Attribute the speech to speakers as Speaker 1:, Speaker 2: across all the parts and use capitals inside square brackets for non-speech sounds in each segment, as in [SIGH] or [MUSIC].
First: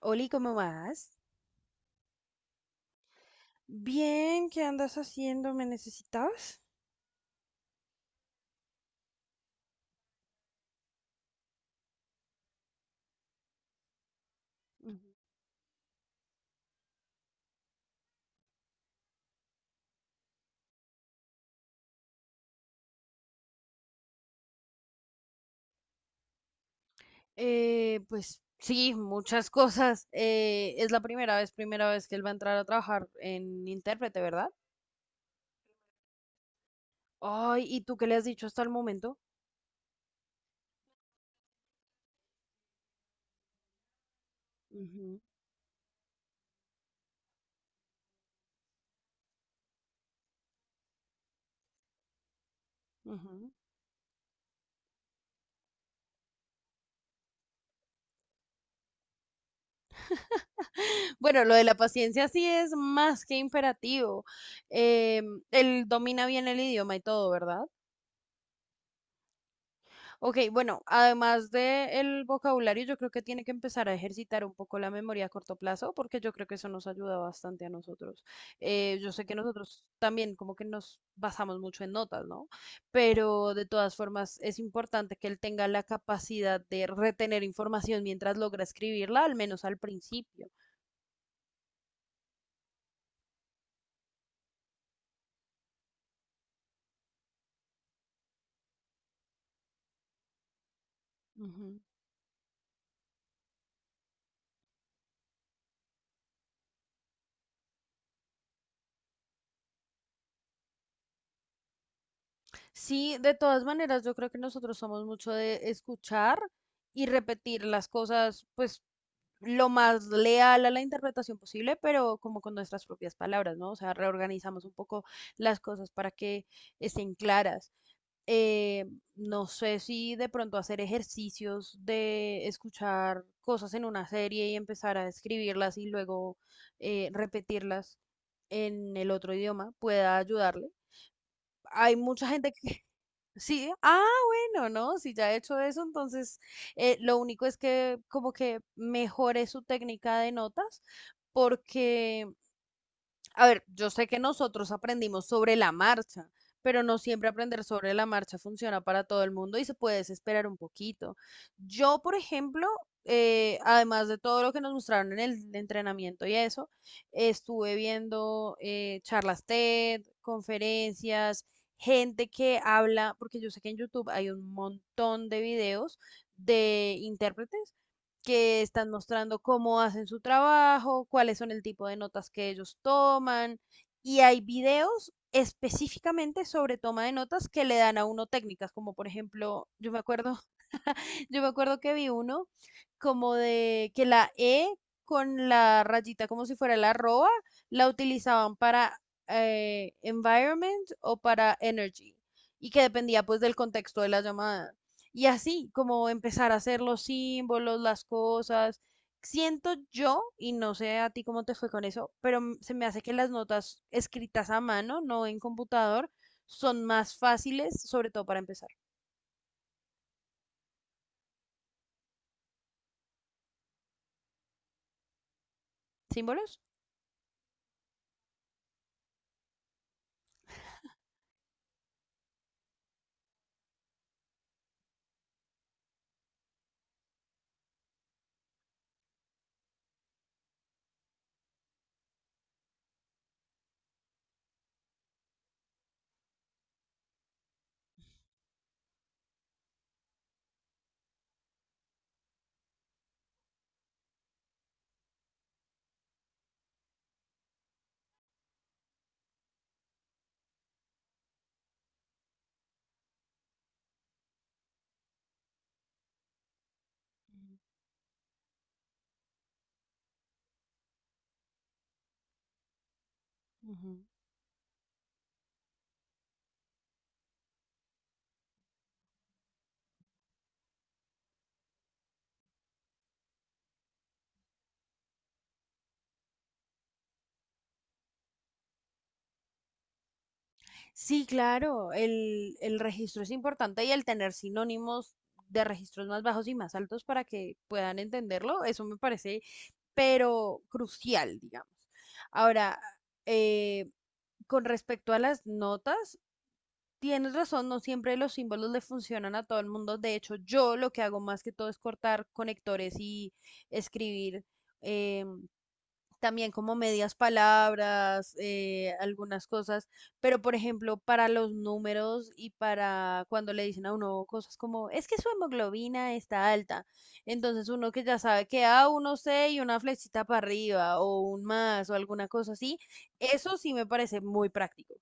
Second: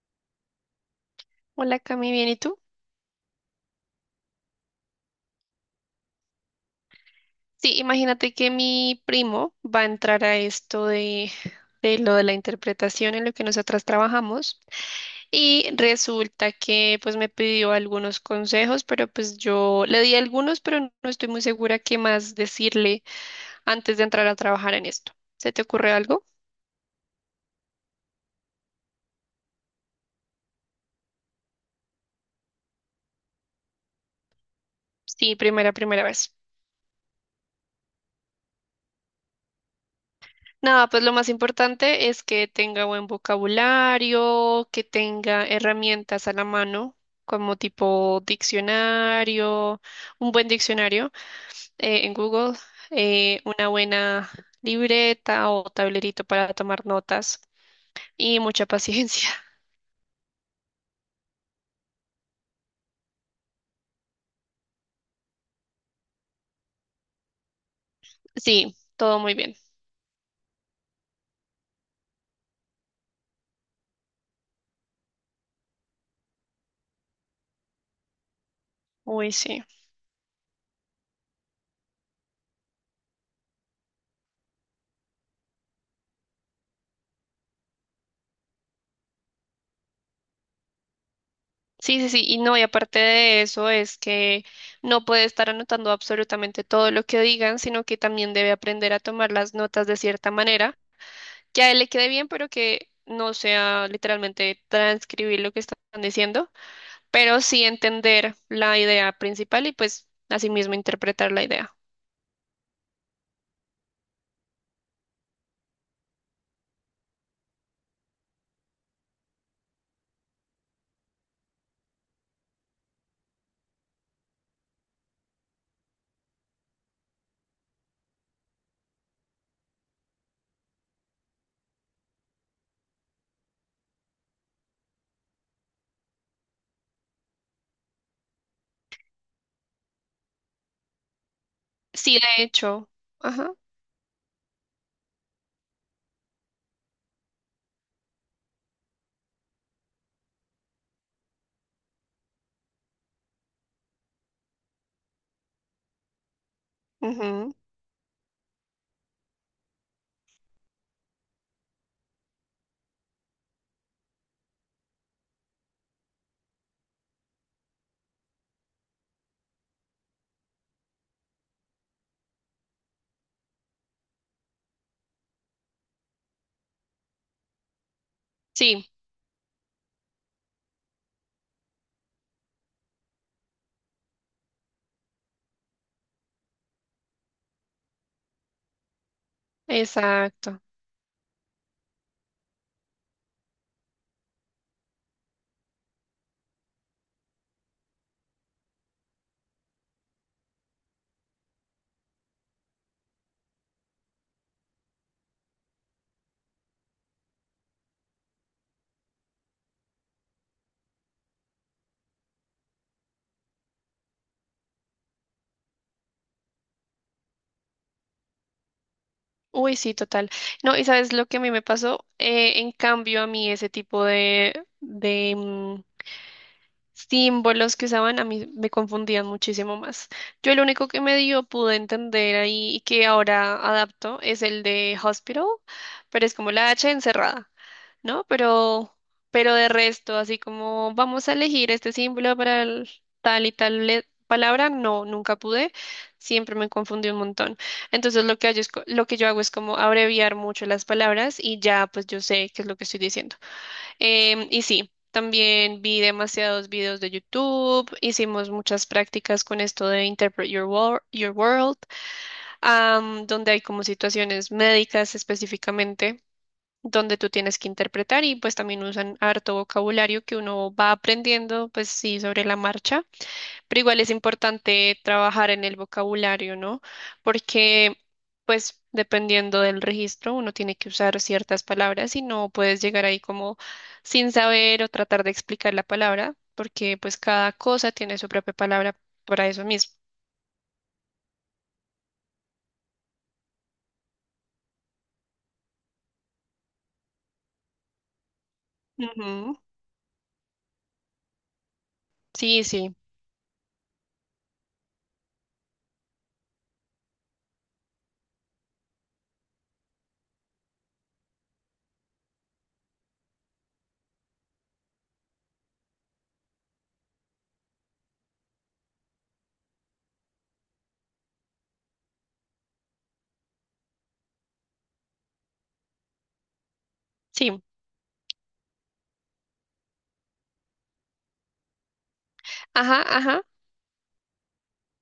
Speaker 1: Oli, ¿cómo vas?
Speaker 2: Hola Cami, ¿bien y tú?
Speaker 1: Bien, ¿qué andas haciendo? ¿Me necesitabas?
Speaker 2: Sí, imagínate que mi primo va a entrar a esto de lo de la interpretación en lo que nosotras trabajamos
Speaker 1: Ujú.
Speaker 2: y resulta que pues me pidió algunos consejos, pero pues yo le di algunos, pero no estoy muy segura qué más decirle antes de entrar a trabajar en esto. ¿Se te ocurre algo?
Speaker 1: Pues sí, muchas cosas. Es la primera vez que él va a entrar a trabajar en intérprete, ¿verdad?
Speaker 2: Sí, primera vez.
Speaker 1: Ay, ¿y tú qué le has dicho hasta el momento?
Speaker 2: Nada, pues lo más importante es que tenga buen vocabulario, que
Speaker 1: Ujú,
Speaker 2: tenga herramientas a la mano, como tipo diccionario, un buen diccionario en Google,
Speaker 1: ujú.
Speaker 2: una buena libreta o tablerito para tomar notas y mucha paciencia. [LAUGHS]
Speaker 1: Bueno, lo de la paciencia sí es más que imperativo. Él domina bien el idioma y todo, ¿verdad?
Speaker 2: Sí, todo muy bien.
Speaker 1: Ok, bueno, además del vocabulario, yo creo que tiene que empezar a ejercitar un poco la memoria a corto plazo, porque yo creo que eso nos ayuda bastante a nosotros. Yo sé
Speaker 2: Uy,
Speaker 1: que
Speaker 2: sí.
Speaker 1: nosotros también como que nos basamos mucho en notas, ¿no? Pero de todas formas es importante que él tenga la capacidad de retener información mientras logra escribirla, al menos al principio.
Speaker 2: Sí, sí, sí. Y no, y aparte de eso es que no puede estar anotando absolutamente todo lo que digan, sino que también debe aprender a tomar las notas de cierta manera que a él
Speaker 1: Ujú.
Speaker 2: le quede bien, pero que no sea literalmente transcribir lo que están diciendo, pero sí entender la idea principal y pues asimismo interpretar la idea.
Speaker 1: Sí, de todas maneras, yo creo que nosotros somos mucho de escuchar y repetir las cosas, pues lo más leal a la interpretación posible, pero como con nuestras propias palabras, ¿no? O sea, reorganizamos un poco las cosas para que estén claras. Eh, no sé si de pronto hacer ejercicios de escuchar cosas en una serie y empezar a escribirlas y luego repetirlas en el otro idioma pueda ayudarle. Hay
Speaker 2: Sí,
Speaker 1: mucha
Speaker 2: de
Speaker 1: gente que
Speaker 2: hecho. Ajá.
Speaker 1: sí, ah, bueno, no, si ya he hecho eso, entonces lo único es que como que mejore su técnica de notas, porque a ver, yo sé que nosotros aprendimos sobre la marcha, pero no siempre
Speaker 2: Ujú,
Speaker 1: aprender sobre la marcha funciona para todo el mundo y se puede desesperar un poquito. Yo, por ejemplo, además de todo lo que nos mostraron en el entrenamiento y eso, estuve viendo charlas TED, conferencias, gente que habla, porque yo sé que en YouTube hay un montón de videos de intérpretes que
Speaker 2: sí,
Speaker 1: están mostrando cómo hacen su trabajo, cuáles son el tipo de notas que ellos toman y hay videos específicamente sobre toma de notas que le dan a uno técnicas, como por ejemplo, yo me acuerdo.
Speaker 2: exacto.
Speaker 1: [LAUGHS] Yo me acuerdo que vi uno como de que la E con la rayita como si fuera la arroba la utilizaban para environment o para energy y que dependía pues del contexto de la llamada. Y así como empezar a hacer los símbolos, las cosas. Siento yo, y no sé a ti cómo te fue con eso, pero se me hace que las notas escritas a mano, no en computador, son más fáciles, sobre todo para empezar.
Speaker 2: Uy, sí, total. No, y sabes lo que a mí me pasó. En cambio a mí ese tipo de
Speaker 1: ¿Símbolos?
Speaker 2: símbolos que usaban, a mí me confundían muchísimo más. Yo el único que medio pude entender ahí y que ahora adapto es el de hospital, pero es como la H encerrada, ¿no? Pero de resto, así como vamos a elegir este símbolo para el tal y tal le- palabra, no, nunca pude, siempre me confundí un montón. Entonces lo que yo hago es como abreviar mucho las palabras y ya pues yo sé qué es lo que estoy diciendo. Y sí, también vi demasiados videos de YouTube, hicimos muchas prácticas con esto de Your World, donde hay como situaciones médicas específicamente, donde tú tienes que interpretar y pues también usan harto vocabulario que uno va aprendiendo, pues sí, sobre la marcha. Pero igual es importante trabajar en el vocabulario, ¿no? Porque, pues, dependiendo del registro, uno tiene que usar ciertas palabras y no puedes llegar ahí como sin saber o tratar de explicar la palabra, porque pues cada cosa tiene su propia palabra para eso mismo.
Speaker 1: Sí, claro, el registro es importante y el tener sinónimos de registros más bajos y más altos para que puedan entenderlo, eso me parece,
Speaker 2: Ujú.
Speaker 1: pero crucial, digamos.
Speaker 2: Sí,
Speaker 1: Ahora,
Speaker 2: sí,
Speaker 1: eh, con respecto a las notas, tienes razón, no siempre los símbolos le funcionan a todo el mundo. De hecho, yo lo que hago más que todo es cortar conectores y escribir. eh, También como medias palabras, algunas cosas, pero por ejemplo, para los números y para cuando le dicen a uno cosas como, es que su hemoglobina está alta,
Speaker 2: sí.
Speaker 1: entonces uno que ya sabe que a uno C y una flechita para arriba o un más o alguna cosa así,
Speaker 2: Ajá, ajá.
Speaker 1: eso sí me parece muy práctico.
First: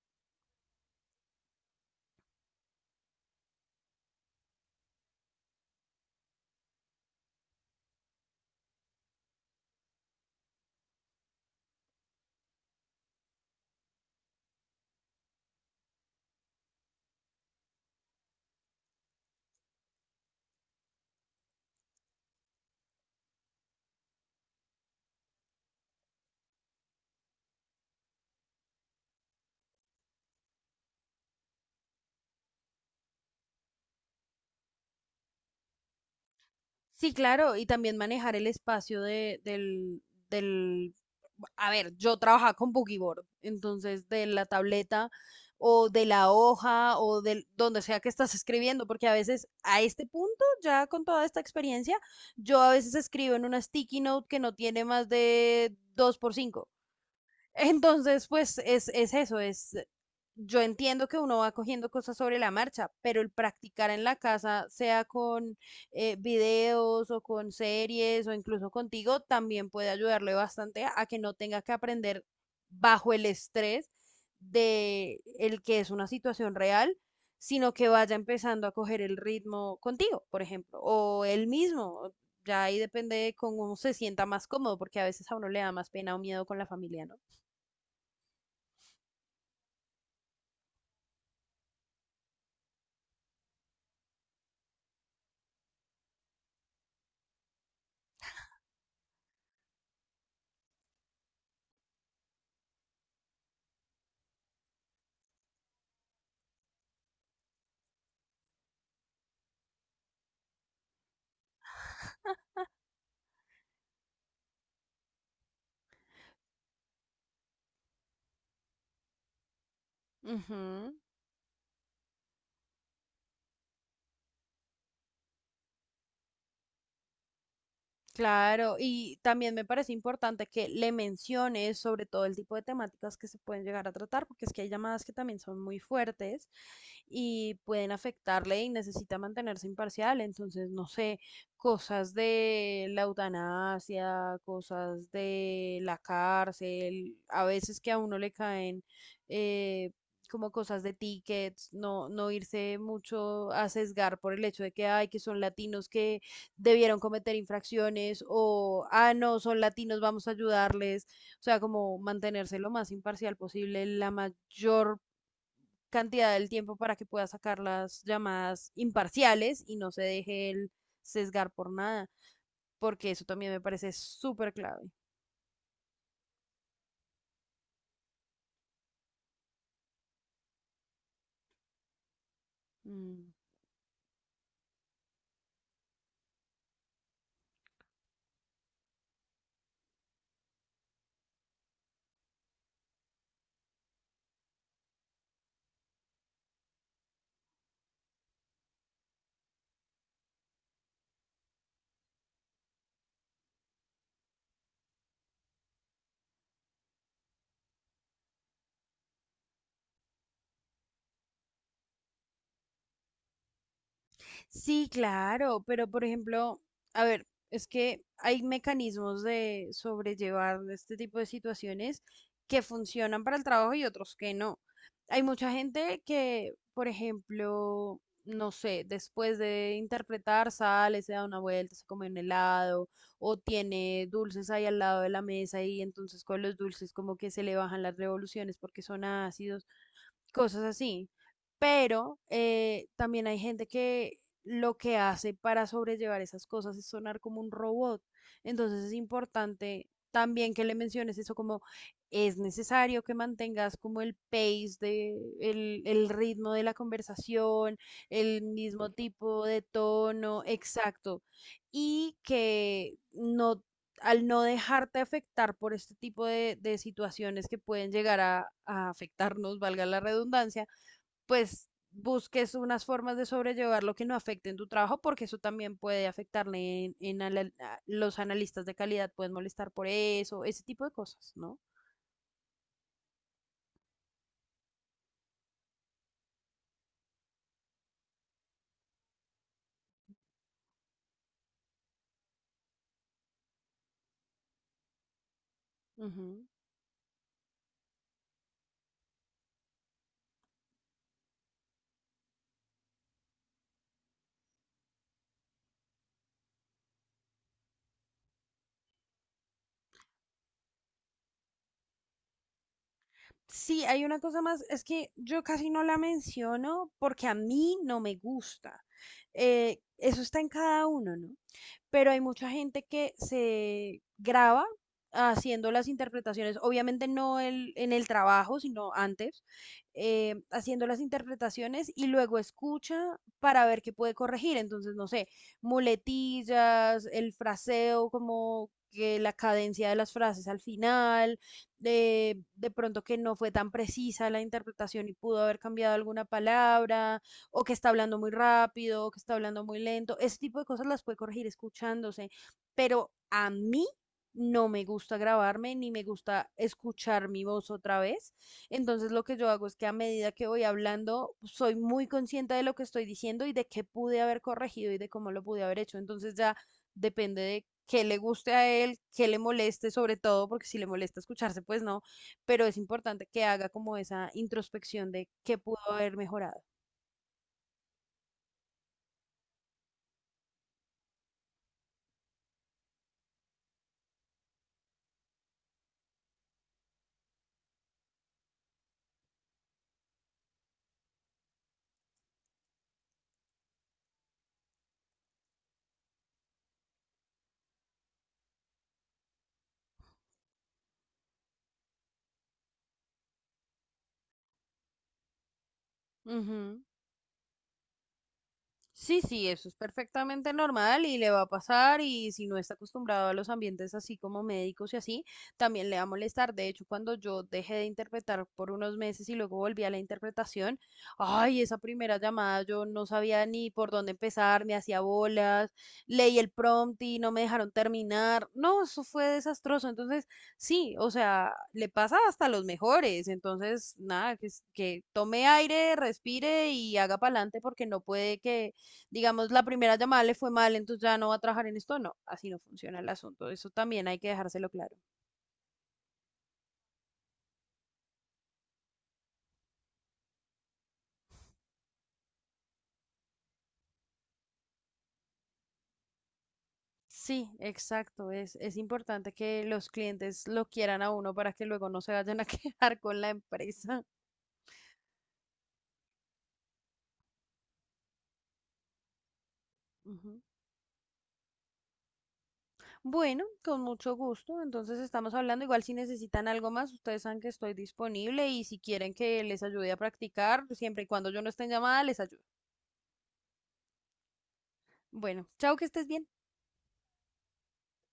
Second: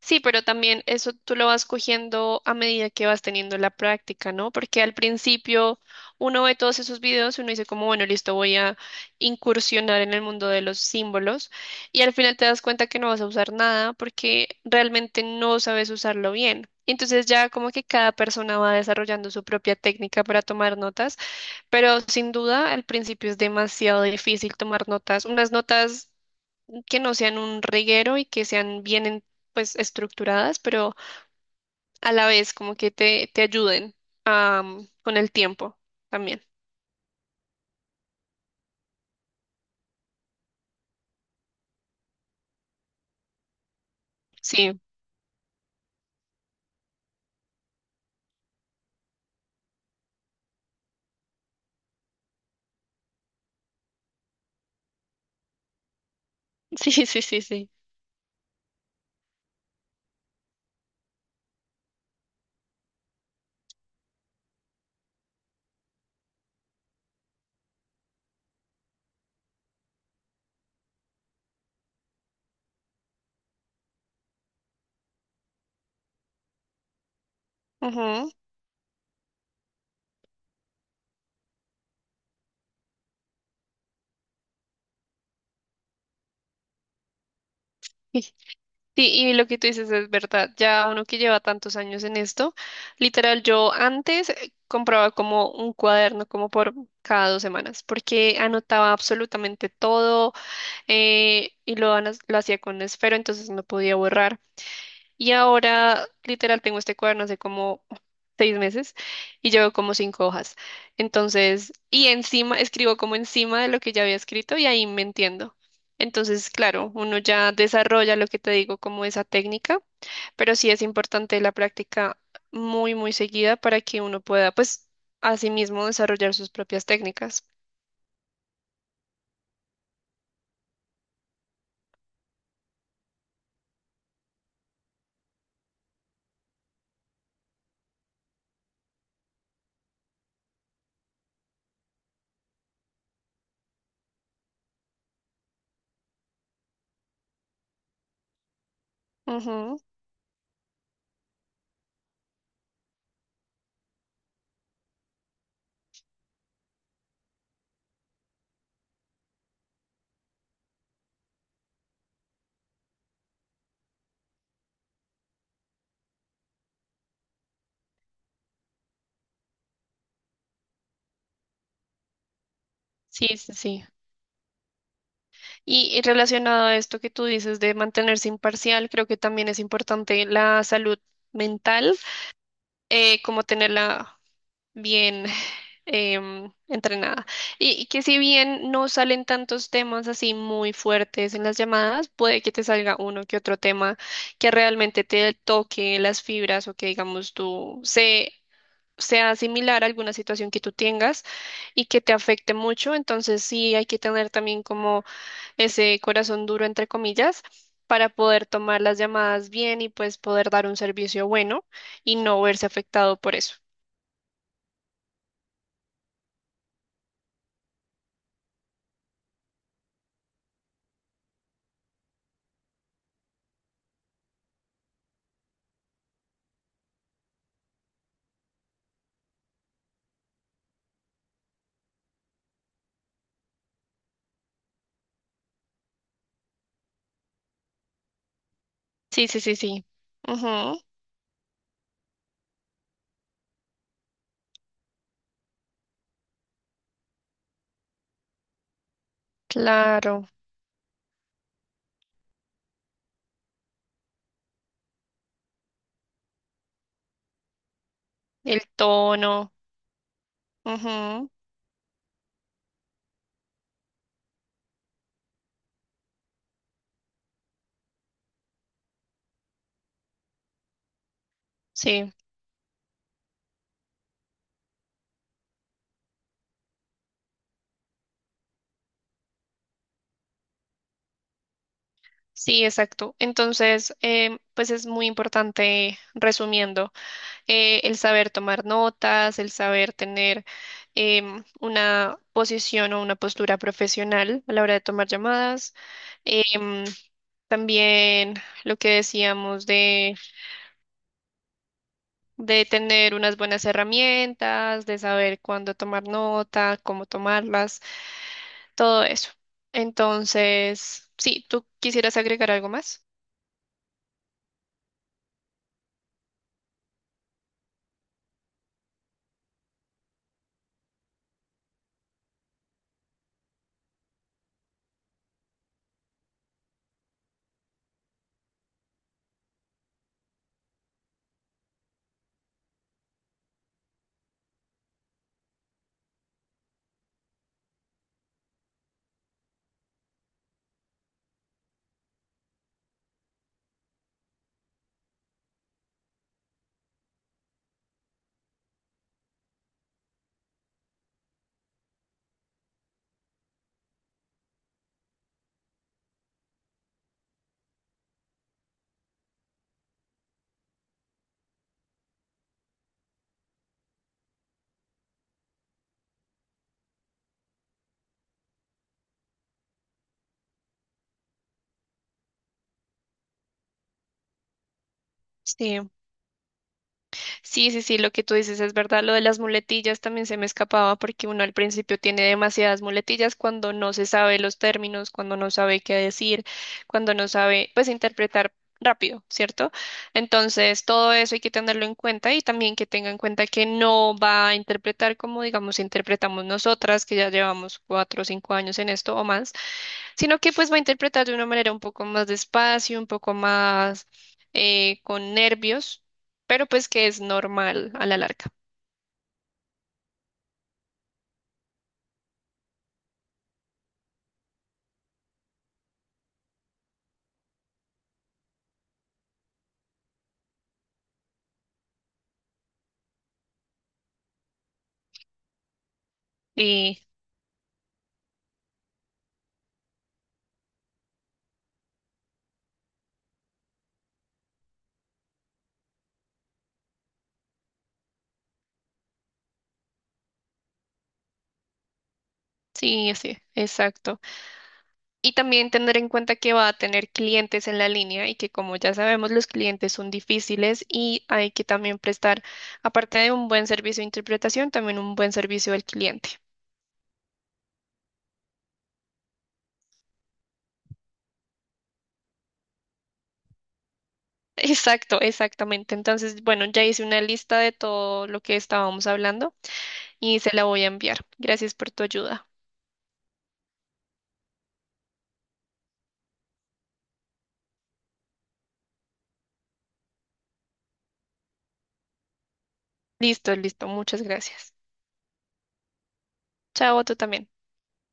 Speaker 2: Sí, pero también eso tú lo vas cogiendo a medida que vas teniendo la práctica, ¿no? Porque al principio uno ve todos esos videos y uno dice como, bueno, listo, voy a incursionar en el mundo de los símbolos y al final te das cuenta que no vas a usar nada porque realmente no sabes usarlo bien. Entonces ya como que cada persona va desarrollando su propia técnica para tomar notas, pero sin duda al principio es demasiado difícil tomar notas, unas notas que no sean un reguero y que sean pues estructuradas, pero a la vez como que te ayuden con el tiempo también.
Speaker 1: Sí, claro, y también manejar el espacio del, a ver, yo trabajaba con Boogie Board, entonces de la
Speaker 2: Sí,
Speaker 1: tableta o de la hoja o del donde sea que estás escribiendo, porque a veces a este punto, ya con toda esta experiencia, yo a veces escribo en una sticky note que no tiene más de 2 por 5.
Speaker 2: [LAUGHS] sí, sí, sí, sí.
Speaker 1: Entonces, pues es eso, yo entiendo que uno va cogiendo cosas sobre la marcha, pero el practicar en la casa, sea con videos o con series o incluso contigo, también puede ayudarle bastante a que no tenga que aprender bajo el estrés de el que es una situación real, sino que vaya
Speaker 2: Ujú.
Speaker 1: empezando a coger el ritmo contigo, por ejemplo, o él mismo. Ya ahí depende de cómo uno se sienta más cómodo, porque a veces a uno le da más pena o miedo con la familia, ¿no?
Speaker 2: Y- Sí, y lo que tú dices es verdad. Ya uno que lleva tantos años en esto, literal, yo antes compraba como un cuaderno como por cada 2 semanas, porque anotaba absolutamente todo lo hacía con esfero, entonces no podía borrar. Y ahora, literal, tengo este cuaderno hace como 6 meses y llevo como 5 hojas. Entonces, y encima, escribo como encima de lo que ya había escrito y ahí me entiendo. Entonces, claro, uno ya desarrolla lo que te digo como esa técnica, pero sí es
Speaker 1: Ujú,
Speaker 2: importante la práctica muy seguida para que uno pueda, pues, asimismo desarrollar sus propias técnicas.
Speaker 1: claro, y también me parece importante que le menciones sobre todo el tipo de temáticas que se pueden llegar a tratar, porque es que hay llamadas que también son muy fuertes y pueden afectarle y necesita mantenerse imparcial. Entonces, no sé, cosas de la eutanasia, cosas de la cárcel, a veces que a uno le caen
Speaker 2: Ujú.
Speaker 1: eh, como cosas de tickets, no, no irse mucho a sesgar por el hecho de que, ay, que son latinos que debieron cometer infracciones o, ah, no, son latinos, vamos a ayudarles. O sea, como mantenerse lo más imparcial posible la mayor cantidad del tiempo para que pueda sacar las llamadas imparciales y no se deje el sesgar por nada, porque eso
Speaker 2: Sí,
Speaker 1: también
Speaker 2: sí,
Speaker 1: me
Speaker 2: sí.
Speaker 1: parece súper clave.
Speaker 2: Y relacionado a esto que tú dices de mantenerse imparcial, creo que también es importante la salud mental,
Speaker 1: Mm.
Speaker 2: como tenerla bien entrenada. Y que si bien no salen tantos temas así muy fuertes en las llamadas, puede que te salga uno que otro tema que realmente te toque las fibras o que digamos sea similar a alguna situación que tú tengas y que te afecte mucho, entonces sí hay que tener también como ese corazón duro, entre comillas, para poder tomar las llamadas bien y pues poder dar un servicio bueno y no verse afectado por eso.
Speaker 1: Sí, claro, pero por ejemplo, a ver, es que hay mecanismos de sobrellevar este tipo de situaciones que funcionan para el trabajo y otros que no. Hay mucha gente que, por ejemplo, no sé, después de interpretar, sale, se da una vuelta, se come un helado o tiene dulces ahí al lado de la mesa y entonces con los dulces como que se le bajan las revoluciones porque son
Speaker 2: Sí, sí, sí,
Speaker 1: ácidos,
Speaker 2: sí.
Speaker 1: cosas
Speaker 2: Ujú,
Speaker 1: así. Pero también hay gente que lo que hace para sobrellevar esas cosas es sonar como un robot. Entonces es importante
Speaker 2: claro,
Speaker 1: también que le menciones eso como es necesario que mantengas como el pace el ritmo de la conversación, el
Speaker 2: el
Speaker 1: mismo tipo
Speaker 2: tono.
Speaker 1: de tono, exacto,
Speaker 2: Ujú,
Speaker 1: y que no al no dejarte afectar por este tipo de situaciones que pueden llegar a afectarnos, valga la redundancia, pues
Speaker 2: sí,
Speaker 1: busques unas formas de sobrellevar lo que no afecte en tu trabajo, porque eso también puede afectarle en los analistas de calidad, pueden molestar por eso, ese tipo de cosas, ¿no?
Speaker 2: sí, exacto. Entonces, pues es muy importante, resumiendo, el saber tomar notas, el saber tener una posición o una postura profesional a la hora de tomar llamadas.
Speaker 1: Ujú.
Speaker 2: em, También lo que decíamos de tener unas buenas herramientas, de saber cuándo tomar nota, cómo tomarlas, todo eso. Entonces, sí, ¿tú quisieras agregar algo más?
Speaker 1: Sí, hay una cosa más, es que yo casi no la menciono porque a mí no me gusta. Eso está en cada uno, ¿no? Pero hay mucha gente que se graba haciendo las interpretaciones, obviamente no el- en el trabajo, sino antes, haciendo las interpretaciones y luego escucha para ver qué puede corregir. Entonces, no sé, muletillas, el fraseo, como que la cadencia de las frases al final de pronto que no fue tan precisa la interpretación y pudo haber cambiado alguna palabra, o que está hablando muy rápido, o que está hablando muy lento. Ese tipo de cosas las puede corregir escuchándose, pero a mí no me gusta grabarme ni me gusta escuchar mi voz otra vez. Entonces lo que yo hago es que a medida que voy hablando, soy muy consciente de lo que estoy diciendo y de qué pude haber corregido y de cómo lo pude haber hecho. Entonces ya depende de qué le guste a él, qué le moleste sobre todo, porque si le molesta escucharse, pues no, pero es importante que haga como esa introspección de qué pudo
Speaker 2: Sí.
Speaker 1: haber mejorado.
Speaker 2: Sí, sí, sí, lo que tú dices es verdad. Lo de las muletillas también se me escapaba porque uno al principio tiene demasiadas muletillas cuando no se sabe los términos, cuando no sabe qué decir, cuando no sabe, pues, interpretar rápido, ¿cierto? Entonces, todo eso hay que tenerlo en cuenta y también que tenga en cuenta que no va a interpretar como, digamos, interpretamos nosotras, que ya llevamos 4 o 5 años en esto o más, sino que pues va a interpretar de una manera un poco más despacio, un poco más con nervios, pero
Speaker 1: Ujú.
Speaker 2: pues que es normal a la larga.
Speaker 1: Sí, sí, eso es perfectamente normal y le va a pasar y si no está acostumbrado a los ambientes así como médicos y así, también le va a molestar. De hecho, cuando yo dejé de interpretar por unos meses y luego volví a la interpretación, ay, esa primera llamada yo no sabía ni por dónde empezar, me hacía bolas, leí el
Speaker 2: Y
Speaker 1: prompt y no me dejaron terminar. No, eso fue desastroso. Entonces, sí, o sea, le pasa hasta a los mejores. Entonces, nada, que tome aire, respire y haga para adelante porque no puede que digamos, la primera llamada le fue mal, entonces ya no va a trabajar en esto. No, así no funciona el
Speaker 2: sí, sí,
Speaker 1: asunto. Eso también hay
Speaker 2: exacto.
Speaker 1: que dejárselo claro.
Speaker 2: Y también tener en cuenta que va a tener clientes en la línea y que como ya sabemos los clientes son difíciles y hay que también prestar, aparte de un buen servicio de interpretación, también un buen servicio al cliente.
Speaker 1: Sí, exacto. Es importante que los clientes lo quieran a uno para que luego no se vayan a [LAUGHS] quejar con la empresa.
Speaker 2: [LAUGHS] Exacto, exactamente. Entonces, bueno, ya hice una lista de todo lo que estábamos hablando
Speaker 1: Ujú.
Speaker 2: y se la voy a enviar. Gracias por tu ayuda.
Speaker 1: Bueno, con mucho gusto. Entonces estamos hablando. Igual si necesitan algo más, ustedes saben que estoy disponible y si quieren que les ayude a practicar, siempre y cuando yo no esté en llamada, les ayudo.
Speaker 2: Listo, listo. Muchas gracias.
Speaker 1: Bueno, chao, que estés bien.
Speaker 2: Chao, tú también.